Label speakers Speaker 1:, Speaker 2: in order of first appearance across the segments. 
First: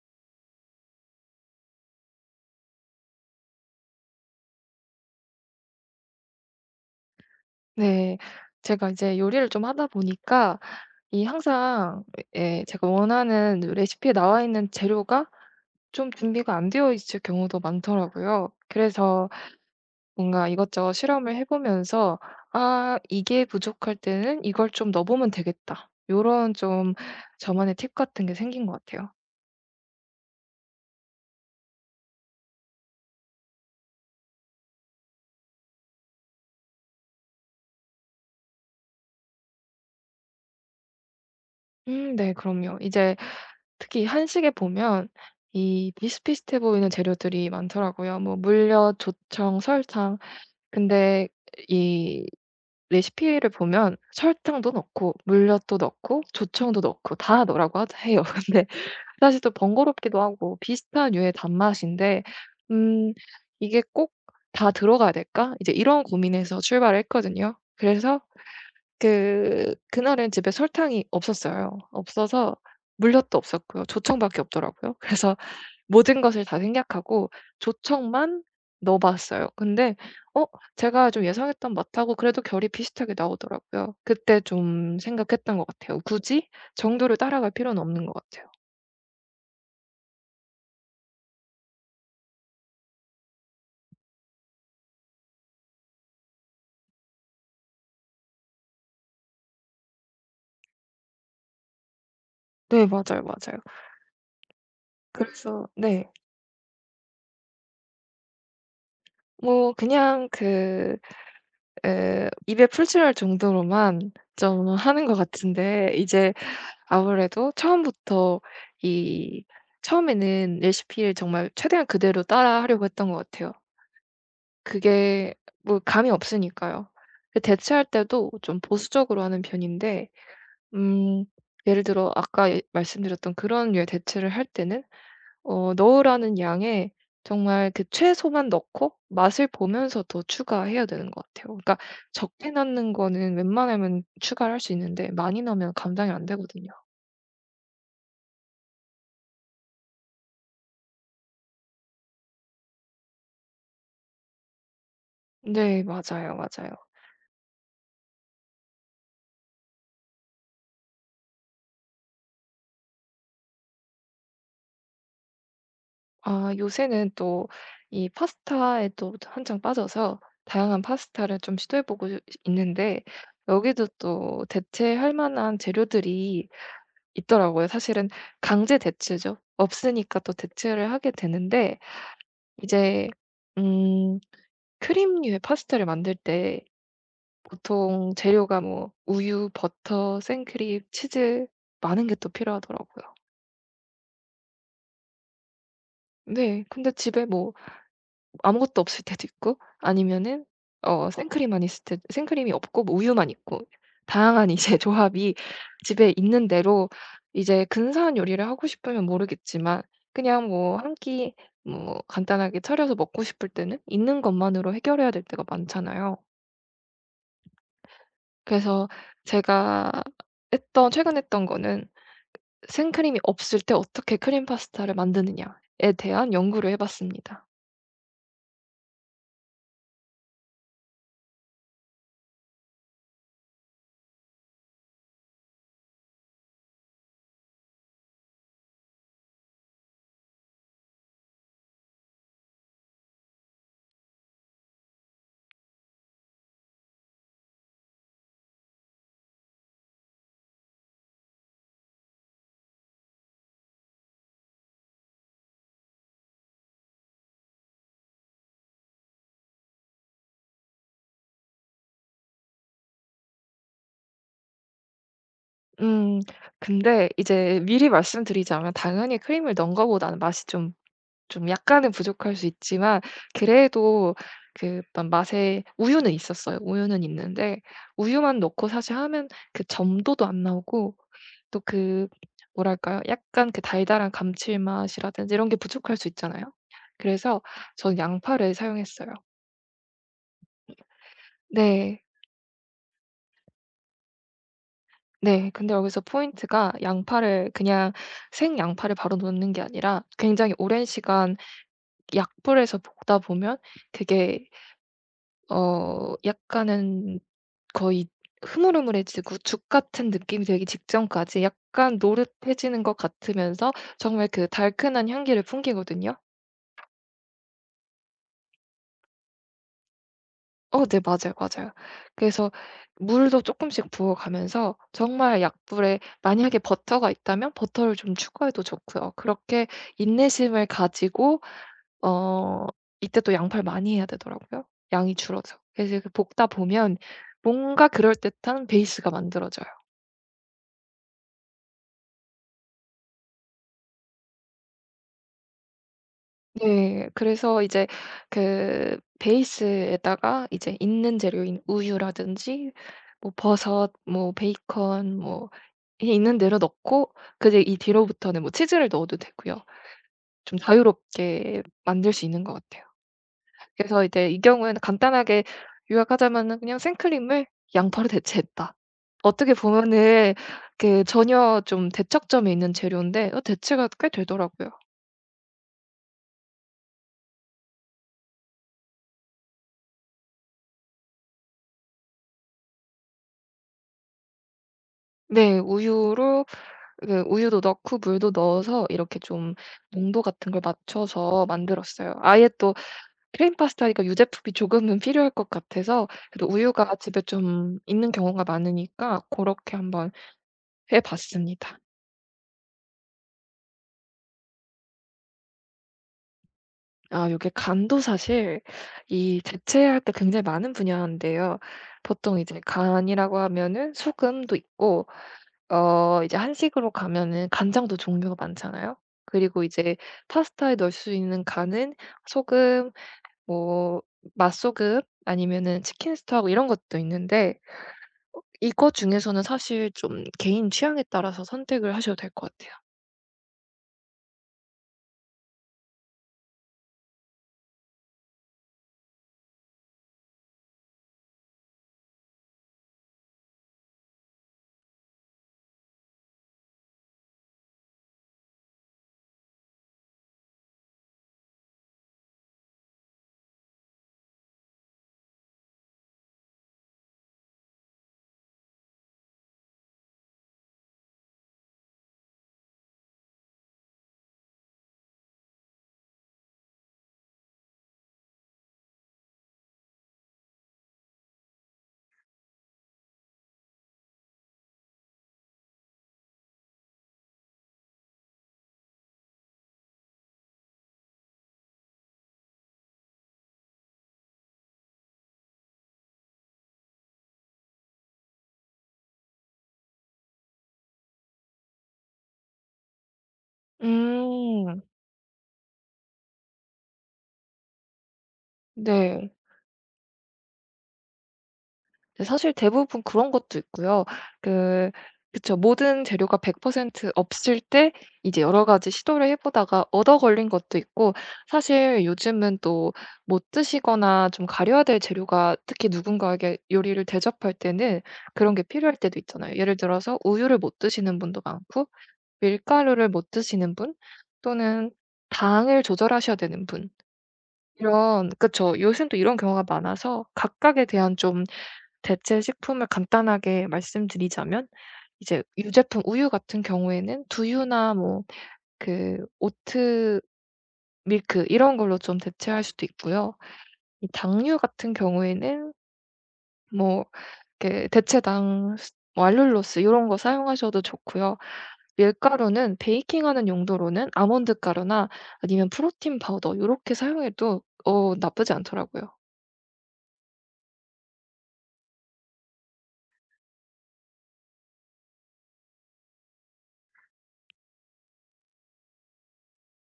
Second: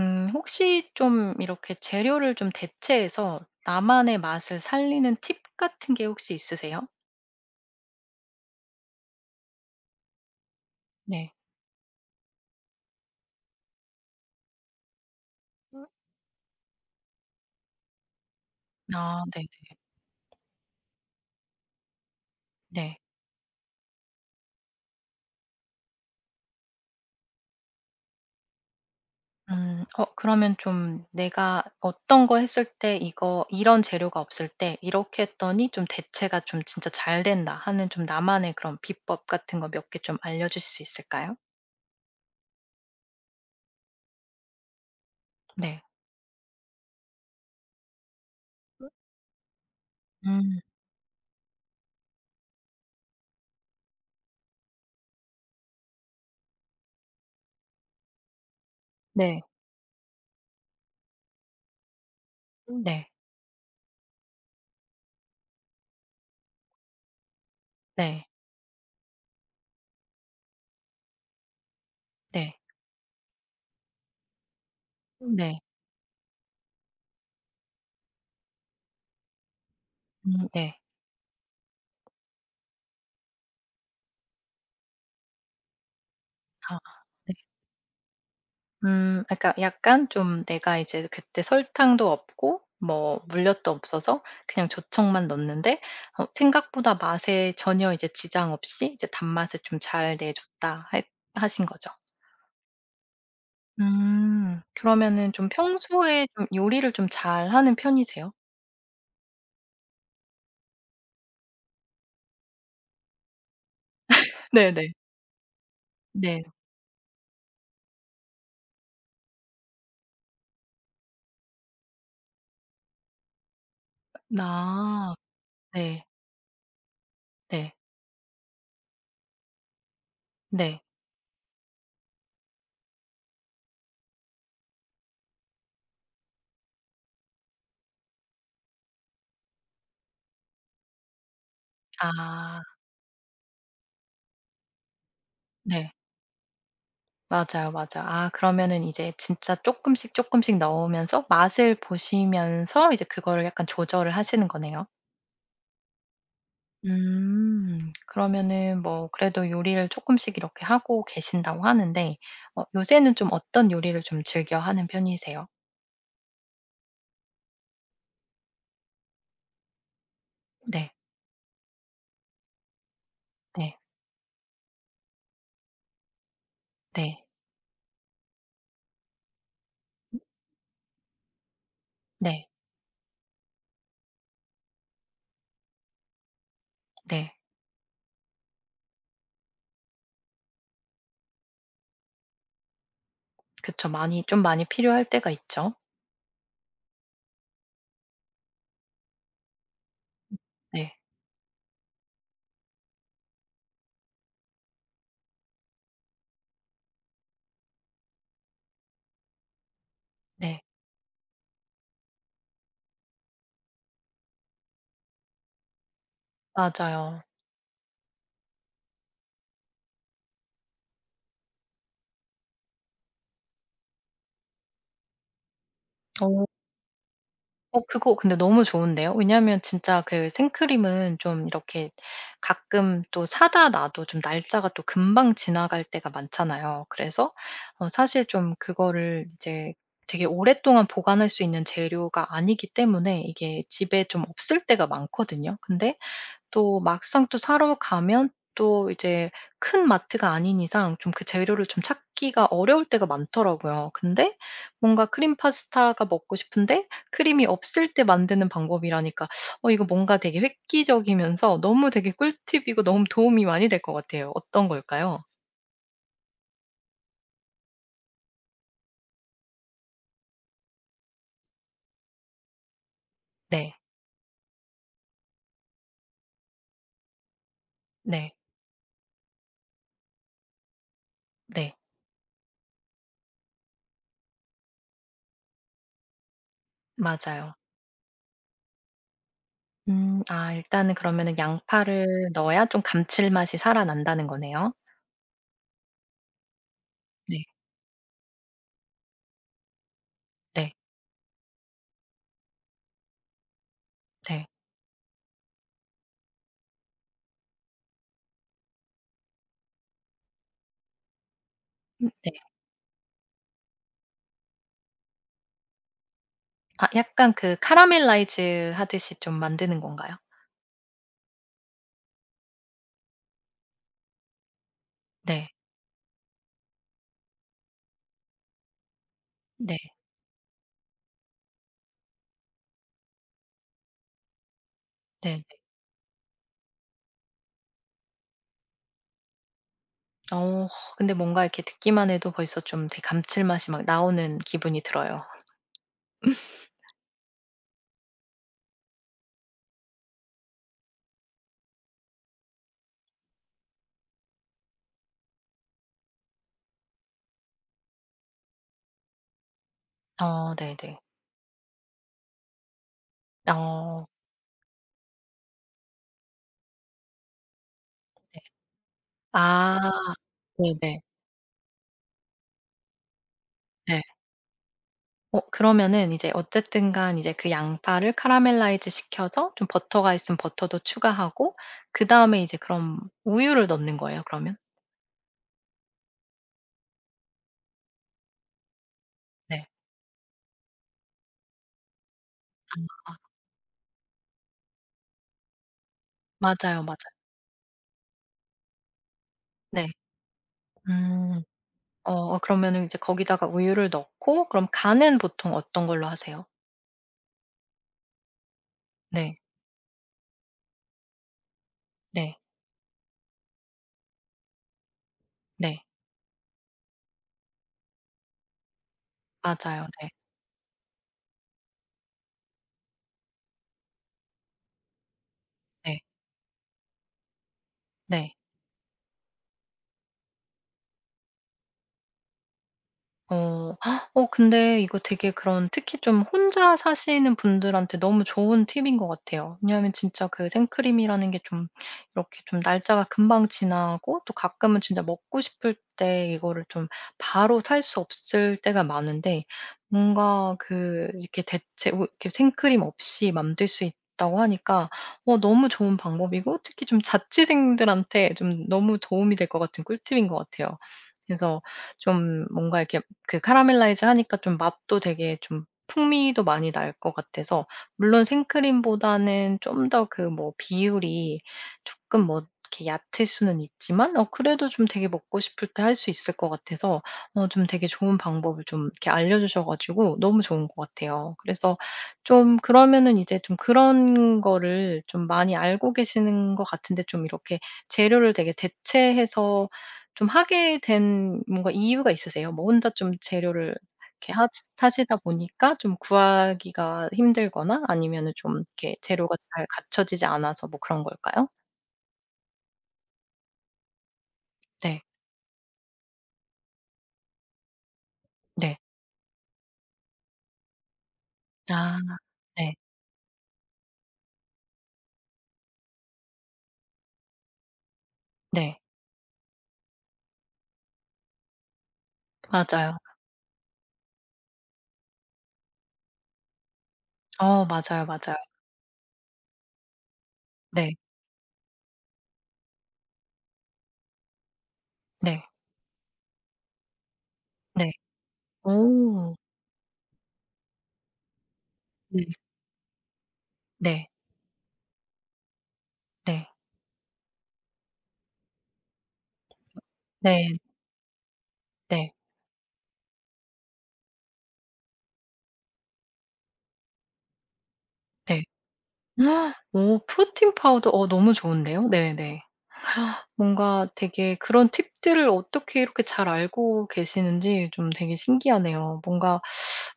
Speaker 1: 혹시 좀 이렇게 재료를 좀 대체해서 나만의 맛을 살리는 팁 같은 게 혹시 있으세요?
Speaker 2: 네. 제가 이제 요리를 좀 하다 보니까 이
Speaker 1: 네.
Speaker 2: 항상, 예 제가 원하는 레시피에 나와 있는 재료가
Speaker 1: 음.
Speaker 2: 좀 준비가 안 되어 있을 경우도 많더라고요.
Speaker 1: 아
Speaker 2: 그래서
Speaker 1: 네네.
Speaker 2: 뭔가 이것저것 실험을 해 보면서 '아
Speaker 1: 네.
Speaker 2: 이게 부족할 때는 이걸 좀 넣어 보면 되겠다.' 요런 좀 저만의 팁 같은 게 생긴 것 같아요.
Speaker 1: 그러면 좀 내가 어떤 거 했을 때 이거 이런 재료가 없을 때 이렇게 했더니 좀 대체가 좀 진짜 잘 된다 하는 좀 나만의 그런 비법 같은 거 몇 개 좀 알려 주실 수 있을까요?
Speaker 2: 네 그럼요. 이제 특히 한식에 보면
Speaker 1: 네.
Speaker 2: 이 비슷비슷해 보이는 재료들이 많더라고요. 뭐 물엿, 조청, 설탕.
Speaker 1: 음
Speaker 2: 근데 이 레시피를 보면 설탕도 넣고 물엿도 넣고 조청도 넣고 다 넣으라고 하 해요. 근데 사실
Speaker 1: 네.
Speaker 2: 또 번거롭기도 하고 비슷한 유의 단맛인데,
Speaker 1: 음. 네.
Speaker 2: 음 '이게 꼭 다 들어가야 될까?' 이제 이런 고민에서 출발을 했거든요. 그래서
Speaker 1: 네.
Speaker 2: 그 그날은 집에 설탕이 없었어요. 없어서
Speaker 1: 네.
Speaker 2: 물엿도 없었고요. 조청밖에 없더라고요.
Speaker 1: 음.
Speaker 2: 그래서
Speaker 1: 네.
Speaker 2: 모든 것을 다 생략하고 조청만 넣어 봤어요. 근데 어
Speaker 1: 네.
Speaker 2: 제가 좀 예상했던 맛하고 그래도 결이 비슷하게 나오더라고요. 그때 좀 생각했던 것 같아요. 굳이
Speaker 1: 아
Speaker 2: 정도를
Speaker 1: 네.
Speaker 2: 따라갈 필요는 없는 것 같아요.
Speaker 1: 그러니까 약간 좀 내가 이제 그때 설탕도 없고 뭐 물엿도 없어서 그냥 조청만 넣었는데 생각보다 맛에 전혀 이제 지장 없이 이제 단맛을 좀 잘 내줬다 하 하신 거죠?
Speaker 2: 네 맞아요, 맞아요.
Speaker 1: 음. 그러면은 좀
Speaker 2: 그래서 네.
Speaker 1: 평소에 좀 요리를 좀 잘하는 편이세요?
Speaker 2: 뭐 그냥 그 에 입에 풀칠할 정도로만 좀
Speaker 1: 네네.
Speaker 2: 하는 것 같은데, 이제
Speaker 1: 네.
Speaker 2: 아무래도 처음부터 이 처음에는 레시피를 정말 최대한 그대로 따라하려고 했던 것 같아요.
Speaker 1: 아
Speaker 2: 그게 뭐
Speaker 1: 네.
Speaker 2: 감이 없으니까요. 그
Speaker 1: 네.
Speaker 2: 대체할 때도 좀 보수적으로 하는 편인데,
Speaker 1: 네.
Speaker 2: 음 예를 들어 아까 예 말씀드렸던 그런 류의 대체를 할 때는 넣으라는 양에 정말 그 최소만 넣고 맛을 보면서 더 추가해야 되는 것 같아요. 그러니까 적게
Speaker 1: 아.
Speaker 2: 넣는 거는 웬만하면 추가를 할 수 있는데, 많이 넣으면
Speaker 1: 네.
Speaker 2: 감당이 안 되거든요.
Speaker 1: 맞아요, 맞아. 아 그러면은 이제 진짜 조금씩 조금씩 넣으면서 맛을 보시면서 이제 그거를 약간 조절을 하시는 거네요.
Speaker 2: 네 맞아요, 맞아요.
Speaker 1: 음. 그러면은 뭐 그래도 요리를 조금씩 이렇게 하고 계신다고 하는데 요새는 좀 어떤 요리를 좀 즐겨 하는 편이세요?
Speaker 2: 아 요새는 또 이 파스타에 또 한창 빠져서 다양한
Speaker 1: 네.
Speaker 2: 파스타를 좀 시도해 보고 있는데,
Speaker 1: 네.
Speaker 2: 여기도 또 대체할 만한 재료들이
Speaker 1: 네.
Speaker 2: 있더라고요. 사실은 강제 대체죠. 없으니까 또 대체를 하게 되는데,
Speaker 1: 네.
Speaker 2: 이제 음 크림류의 파스타를 만들 때
Speaker 1: 네.
Speaker 2: 보통 재료가 뭐 우유, 버터, 생크림, 치즈 많은 게 또 필요하더라고요.
Speaker 1: 그쵸. 많이 좀 많이 필요할 때가 있죠.
Speaker 2: 네. 근데 집에 뭐 아무것도 없을 때도 있고 아니면은
Speaker 1: 네.
Speaker 2: 생크림만 있을 때, 생크림이 없고 뭐 우유만 있고 다양한 이제 조합이 집에 있는 대로 이제 근사한 요리를 하고 싶으면 모르겠지만 그냥
Speaker 1: 네.
Speaker 2: 뭐 한 끼 뭐 간단하게 차려서 먹고 싶을 때는 있는 것만으로 해결해야 될 때가 많잖아요.
Speaker 1: 맞아요.
Speaker 2: 그래서 제가 했던, 최근 했던 거는 생크림이 없을 때 어떻게 크림 파스타를 만드느냐에 대한
Speaker 1: 어.
Speaker 2: 연구를 해 봤습니다.
Speaker 1: 그거 근데 너무 좋은데요. 왜냐하면 진짜 그 생크림은 좀 이렇게 가끔 또 사다 놔도 좀 날짜가 또 금방 지나갈 때가 많잖아요. 그래서 사실 좀 그거를 이제 되게 오랫동안 보관할 수 있는 재료가 아니기 때문에 이게 집에 좀 없을 때가 많거든요. 근데 또 막상 또 사러 가면 또 이제 큰 마트가 아닌 이상 좀 그 재료를 좀 찾기가 어려울 때가 많더라고요. 근데 뭔가 크림 파스타가 먹고 싶은데 크림이 없을 때 만드는 방법이라니까 이거 뭔가 되게 획기적이면서 너무 되게 꿀팁이고 너무 도움이 많이 될 것 같아요. 어떤 걸까요?
Speaker 2: 음. 근데 이제 미리 말씀드리자면 당연히 크림을 넣은 거보다는 맛이 좀 약간은 부족할 수 있지만
Speaker 1: 네.
Speaker 2: 그래도 그 약간 맛에, 우유는 있었어요. 우유는 있는데
Speaker 1: 네.
Speaker 2: 우유만 넣고 사실 하면 그 점도도 안 나오고 또
Speaker 1: 네.
Speaker 2: 그 뭐랄까요? 약간 그 달달한 감칠맛이라든지 이런 게 부족할 수 있잖아요. 그래서
Speaker 1: 맞아요.
Speaker 2: 저는 양파를 사용했어요.
Speaker 1: 음. 아 일단은 그러면은
Speaker 2: 네.
Speaker 1: 양파를 넣어야 좀 감칠맛이 살아난다는 거네요.
Speaker 2: 네. 근데 여기서 포인트가
Speaker 1: 네.
Speaker 2: 양파를 그냥 생양파를 바로 넣는 게 아니라 굉장히
Speaker 1: 네.
Speaker 2: 오랜 시간 약불에서 볶다 보면
Speaker 1: 네.
Speaker 2: 그게 약간은 거의 흐물흐물해지고 죽 같은 느낌이 되기 직전까지 약간
Speaker 1: 네.
Speaker 2: 노릇해지는 것 같으면서 정말 그 달큰한 향기를 풍기거든요.
Speaker 1: 아 약간 그 카라멜라이즈 하듯이 좀 만드는 건가요?
Speaker 2: 어 네 맞아요, 맞아요. 그래서 물도 조금씩 부어가면서 정말
Speaker 1: 네.
Speaker 2: 약불에, 만약에 버터가 있다면 버터를 좀 추가해도 좋고요. 그렇게
Speaker 1: 네.
Speaker 2: 인내심을 가지고, 어 이때 또 양파를 많이 해야 되더라고요, 양이
Speaker 1: 네네.
Speaker 2: 줄어서. 그래서 그 볶다 보면 뭔가 그럴듯한 베이스가 만들어져요.
Speaker 1: 어 근데 뭔가 이렇게 듣기만 해도 벌써 좀 되게 감칠맛이 막 나오는 기분이 들어요.
Speaker 2: 네. 그래서 이제 그 베이스에다가 이제 있는 재료인 우유라든지 뭐 버섯, 뭐 베이컨, 뭐 그냥 있는 대로 넣고 그 이제 이 뒤로부터는 뭐 치즈를 넣어도 되고요.
Speaker 1: 어
Speaker 2: 좀
Speaker 1: 네네.
Speaker 2: 자유롭게 만들 수 있는 것 같아요. 그래서
Speaker 1: 어
Speaker 2: 이제 이 경우에는 간단하게 요약하자면은 그냥 생크림을 양파로
Speaker 1: 네.
Speaker 2: 대체했다. 어떻게
Speaker 1: 아
Speaker 2: 보면은
Speaker 1: 네네. 네.
Speaker 2: 그 전혀 좀 대척점에 있는 재료인데 어 대체가
Speaker 1: 네.
Speaker 2: 꽤 되더라고요.
Speaker 1: 그러면은 이제 어쨌든 간 이제 그 양파를 카라멜라이즈 시켜서 좀 버터가 있으면 버터도 추가하고 그다음에 이제 그럼 우유를 넣는 거예요, 그러면?
Speaker 2: 네. 우유로 그 우유도 넣고 물도 넣어서 이렇게 좀
Speaker 1: 네.
Speaker 2: 농도 같은 걸 맞춰서 만들었어요. 아예 또
Speaker 1: 아
Speaker 2: 크림 파스타니까 유제품이 조금은 필요할 것 같아서, 그래도
Speaker 1: 맞아요,
Speaker 2: 우유가
Speaker 1: 맞아요.
Speaker 2: 집에 좀 있는 경우가 많으니까 고렇게
Speaker 1: 네.
Speaker 2: 한번 해
Speaker 1: 음.
Speaker 2: 봤습니다.
Speaker 1: 그러면은 이제 거기다가 우유를 넣고 그럼 간은 보통 어떤 걸로 하세요?
Speaker 2: 아 요게 간도 사실
Speaker 1: 네.
Speaker 2: 이 대체할 때 굉장히 많은 분야인데요.
Speaker 1: 네.
Speaker 2: 보통 이제 간이라고 하면은 소금도 있고
Speaker 1: 네.
Speaker 2: 이제 한식으로 가면은 간장도 종류가 많잖아요. 그리고
Speaker 1: 맞아요.
Speaker 2: 이제
Speaker 1: 네.
Speaker 2: 파스타에 넣을 수 있는 간은 소금, 뭐 맛소금, 아니면은
Speaker 1: 네.
Speaker 2: 치킨 스톡 이런 것도 있는데
Speaker 1: 네.
Speaker 2: 이거 중에서는 사실 좀 개인 취향에 따라서 선택을 하셔도 될 것 같아요.
Speaker 1: 어. 아, 근데 이거 되게 그런 특히 좀 혼자 사시는 분들한테 너무 좋은 팁인 것 같아요. 왜냐하면 진짜 그 생크림이라는 게 좀 이렇게 좀 날짜가 금방 지나고 또 가끔은 진짜 먹고 싶을 때 이거를 좀 바로 살 수 없을 때가 많은데 뭔가 그 이렇게 대체 우 이렇게 생크림 없이 만들 수 있다고 하니까 너무 좋은 방법이고 특히 좀 자취생들한테 좀 너무 도움이 될 것 같은 꿀팁인 것 같아요. 그래서 좀 뭔가 이렇게 그 카라멜라이즈 하니까 좀 맛도 되게 좀 풍미도 많이 날 것 같아서 물론 생크림보다는 좀 더 그 뭐 비율이 조금 뭐 이렇게 얕을 수는 있지만 그래도 좀 되게 먹고 싶을 때 할 수 있을 것 같아서 좀 되게 좋은 방법을 좀 이렇게 알려주셔 가지고 너무 좋은 것 같아요. 그래서 좀 그러면은 이제 좀 그런 거를 좀 많이 알고 계시는 것 같은데 좀 이렇게 재료를 되게 대체해서 좀 하게 된 뭔가 이유가 있으세요? 뭐 혼자 좀 재료를 이렇게 하
Speaker 2: 음.
Speaker 1: 사시다 보니까 좀 구하기가 힘들거나 아니면은 좀 이렇게
Speaker 2: 네.
Speaker 1: 재료가 잘 갖춰지지 않아서 뭐 그런 걸까요?
Speaker 2: 네 사실 대부분 그런 것도 있고요. 그
Speaker 1: 네.
Speaker 2: 그쵸. 모든 재료가 100% 없을 때 이제 여러
Speaker 1: 네.
Speaker 2: 가지 시도를 해 보다가 얻어 걸린 것도 있고,
Speaker 1: 아
Speaker 2: 사실 요즘은
Speaker 1: 네.
Speaker 2: 또 못 드시거나 좀 가려야 될 재료가, 특히 누군가에게 요리를 대접할 때는 그런 게
Speaker 1: 네.
Speaker 2: 필요할 때도 있잖아요. 예를 들어서 우유를 못 드시는 분도 많고
Speaker 1: 맞아요.
Speaker 2: 밀가루를 못 드시는 분 또는 당을 조절하셔야 되는 분,
Speaker 1: 어 맞아요,
Speaker 2: 이런,
Speaker 1: 맞아요.
Speaker 2: 그쵸. 요즘 또 이런 경우가 많아서 각각에
Speaker 1: 네.
Speaker 2: 대한 좀 대체 식품을 간단하게 말씀드리자면
Speaker 1: 네.
Speaker 2: 이제 유제품 우유 같은 경우에는
Speaker 1: 네.
Speaker 2: 두유나 뭐 그
Speaker 1: 오.
Speaker 2: 오트 밀크 이런 걸로 좀
Speaker 1: 네.
Speaker 2: 대체할 수도 있고요. 이
Speaker 1: 네.
Speaker 2: 당류 같은 경우에는
Speaker 1: 네.
Speaker 2: 뭐 이렇게 대체당 스 뭐 알룰로스 이런 거
Speaker 1: 네.
Speaker 2: 사용하셔도 좋고요.
Speaker 1: 네.
Speaker 2: 밀가루는 베이킹하는 용도로는 아몬드 가루나 아니면 프로틴 파우더 이렇게 사용해도 어
Speaker 1: 네.
Speaker 2: 나쁘지 않더라고요.
Speaker 1: 헉, 오 프로틴 파우더 너무 좋은데요. 네네. 뭔가 되게 그런 팁들을 어떻게 이렇게 잘 알고 계시는지 좀 되게 신기하네요. 뭔가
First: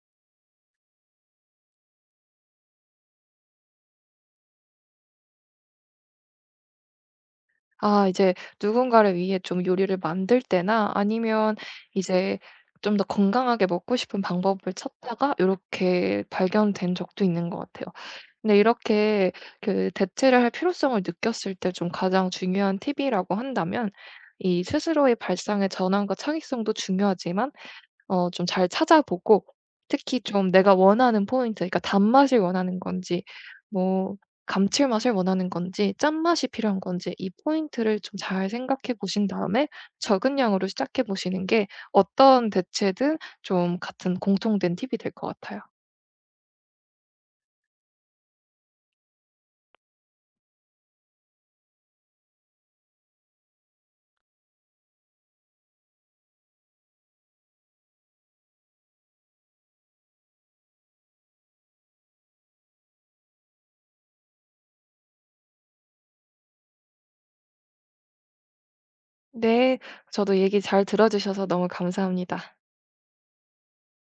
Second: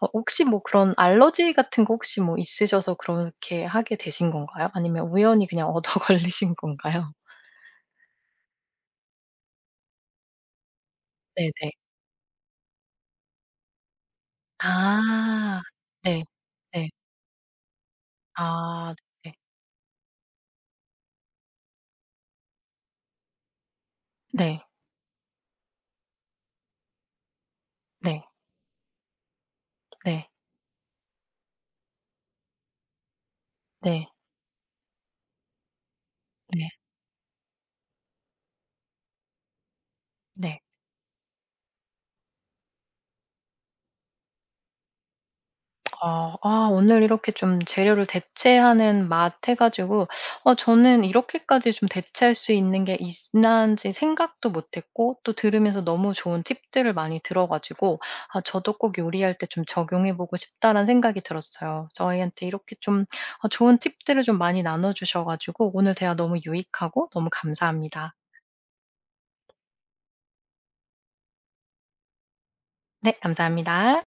Speaker 1: 혹시 뭐 그런 알러지 같은 거 혹시 뭐 있으셔서 그렇게 하게 되신 건가요? 아니면 우연히 그냥 얻어 걸리신 건가요?
Speaker 2: 아 이제 누군가를 위해 좀 요리를 만들 때나 아니면
Speaker 1: 네네.
Speaker 2: 이제 좀 더 건강하게 먹고 싶은 방법을 찾다가 이렇
Speaker 1: 아. 네.
Speaker 2: 게
Speaker 1: 네.
Speaker 2: 발견된 적도 있는 것 같아요. 근데
Speaker 1: 아
Speaker 2: 이렇게
Speaker 1: 네네.
Speaker 2: 그 대체를 할 필요성을 느꼈을 때 좀 가장 중요한 팁이라고 한다면
Speaker 1: 네.
Speaker 2: 이 스스로의 발상의 전환과 창의성도 중요하지만
Speaker 1: 네.
Speaker 2: 어 좀 잘 찾아보고 특히
Speaker 1: 네.
Speaker 2: 좀 내가 원하는 포인트, 그러니까 단맛을 원하는 건지
Speaker 1: 네.
Speaker 2: 뭐 감칠맛을 원하는 건지 짠맛이
Speaker 1: 네.
Speaker 2: 필요한 건지 이 포인트를 좀 잘 생각해 보신 다음에 적은
Speaker 1: 네.
Speaker 2: 양으로 시작해 보시는 게 어떤 대체든 좀 같은 공통된 팁이 될 것 같아요.
Speaker 1: 아. 아 오늘 이렇게 좀 재료를 대체하는 맛 해 가지고 저는 이렇게까지 좀 대체할 수 있는 게 있는지 생각도 못 했고 또 들으면서 너무 좋은 팁들을 많이 들어 가지고 '아 저도 꼭 요리할 때 좀 적용해 보고 싶다.'라는 생각이 들었어요. 저희한테 이렇게 좀 좋은 팁들을 좀 많이 나눠 주셔 가지고 오늘 대화 너무 유익하고 너무 감사합니다.
Speaker 2: 네. 저도 얘기 잘 들어 주셔서 너무 감사합니다.
Speaker 1: 네 감사합니다.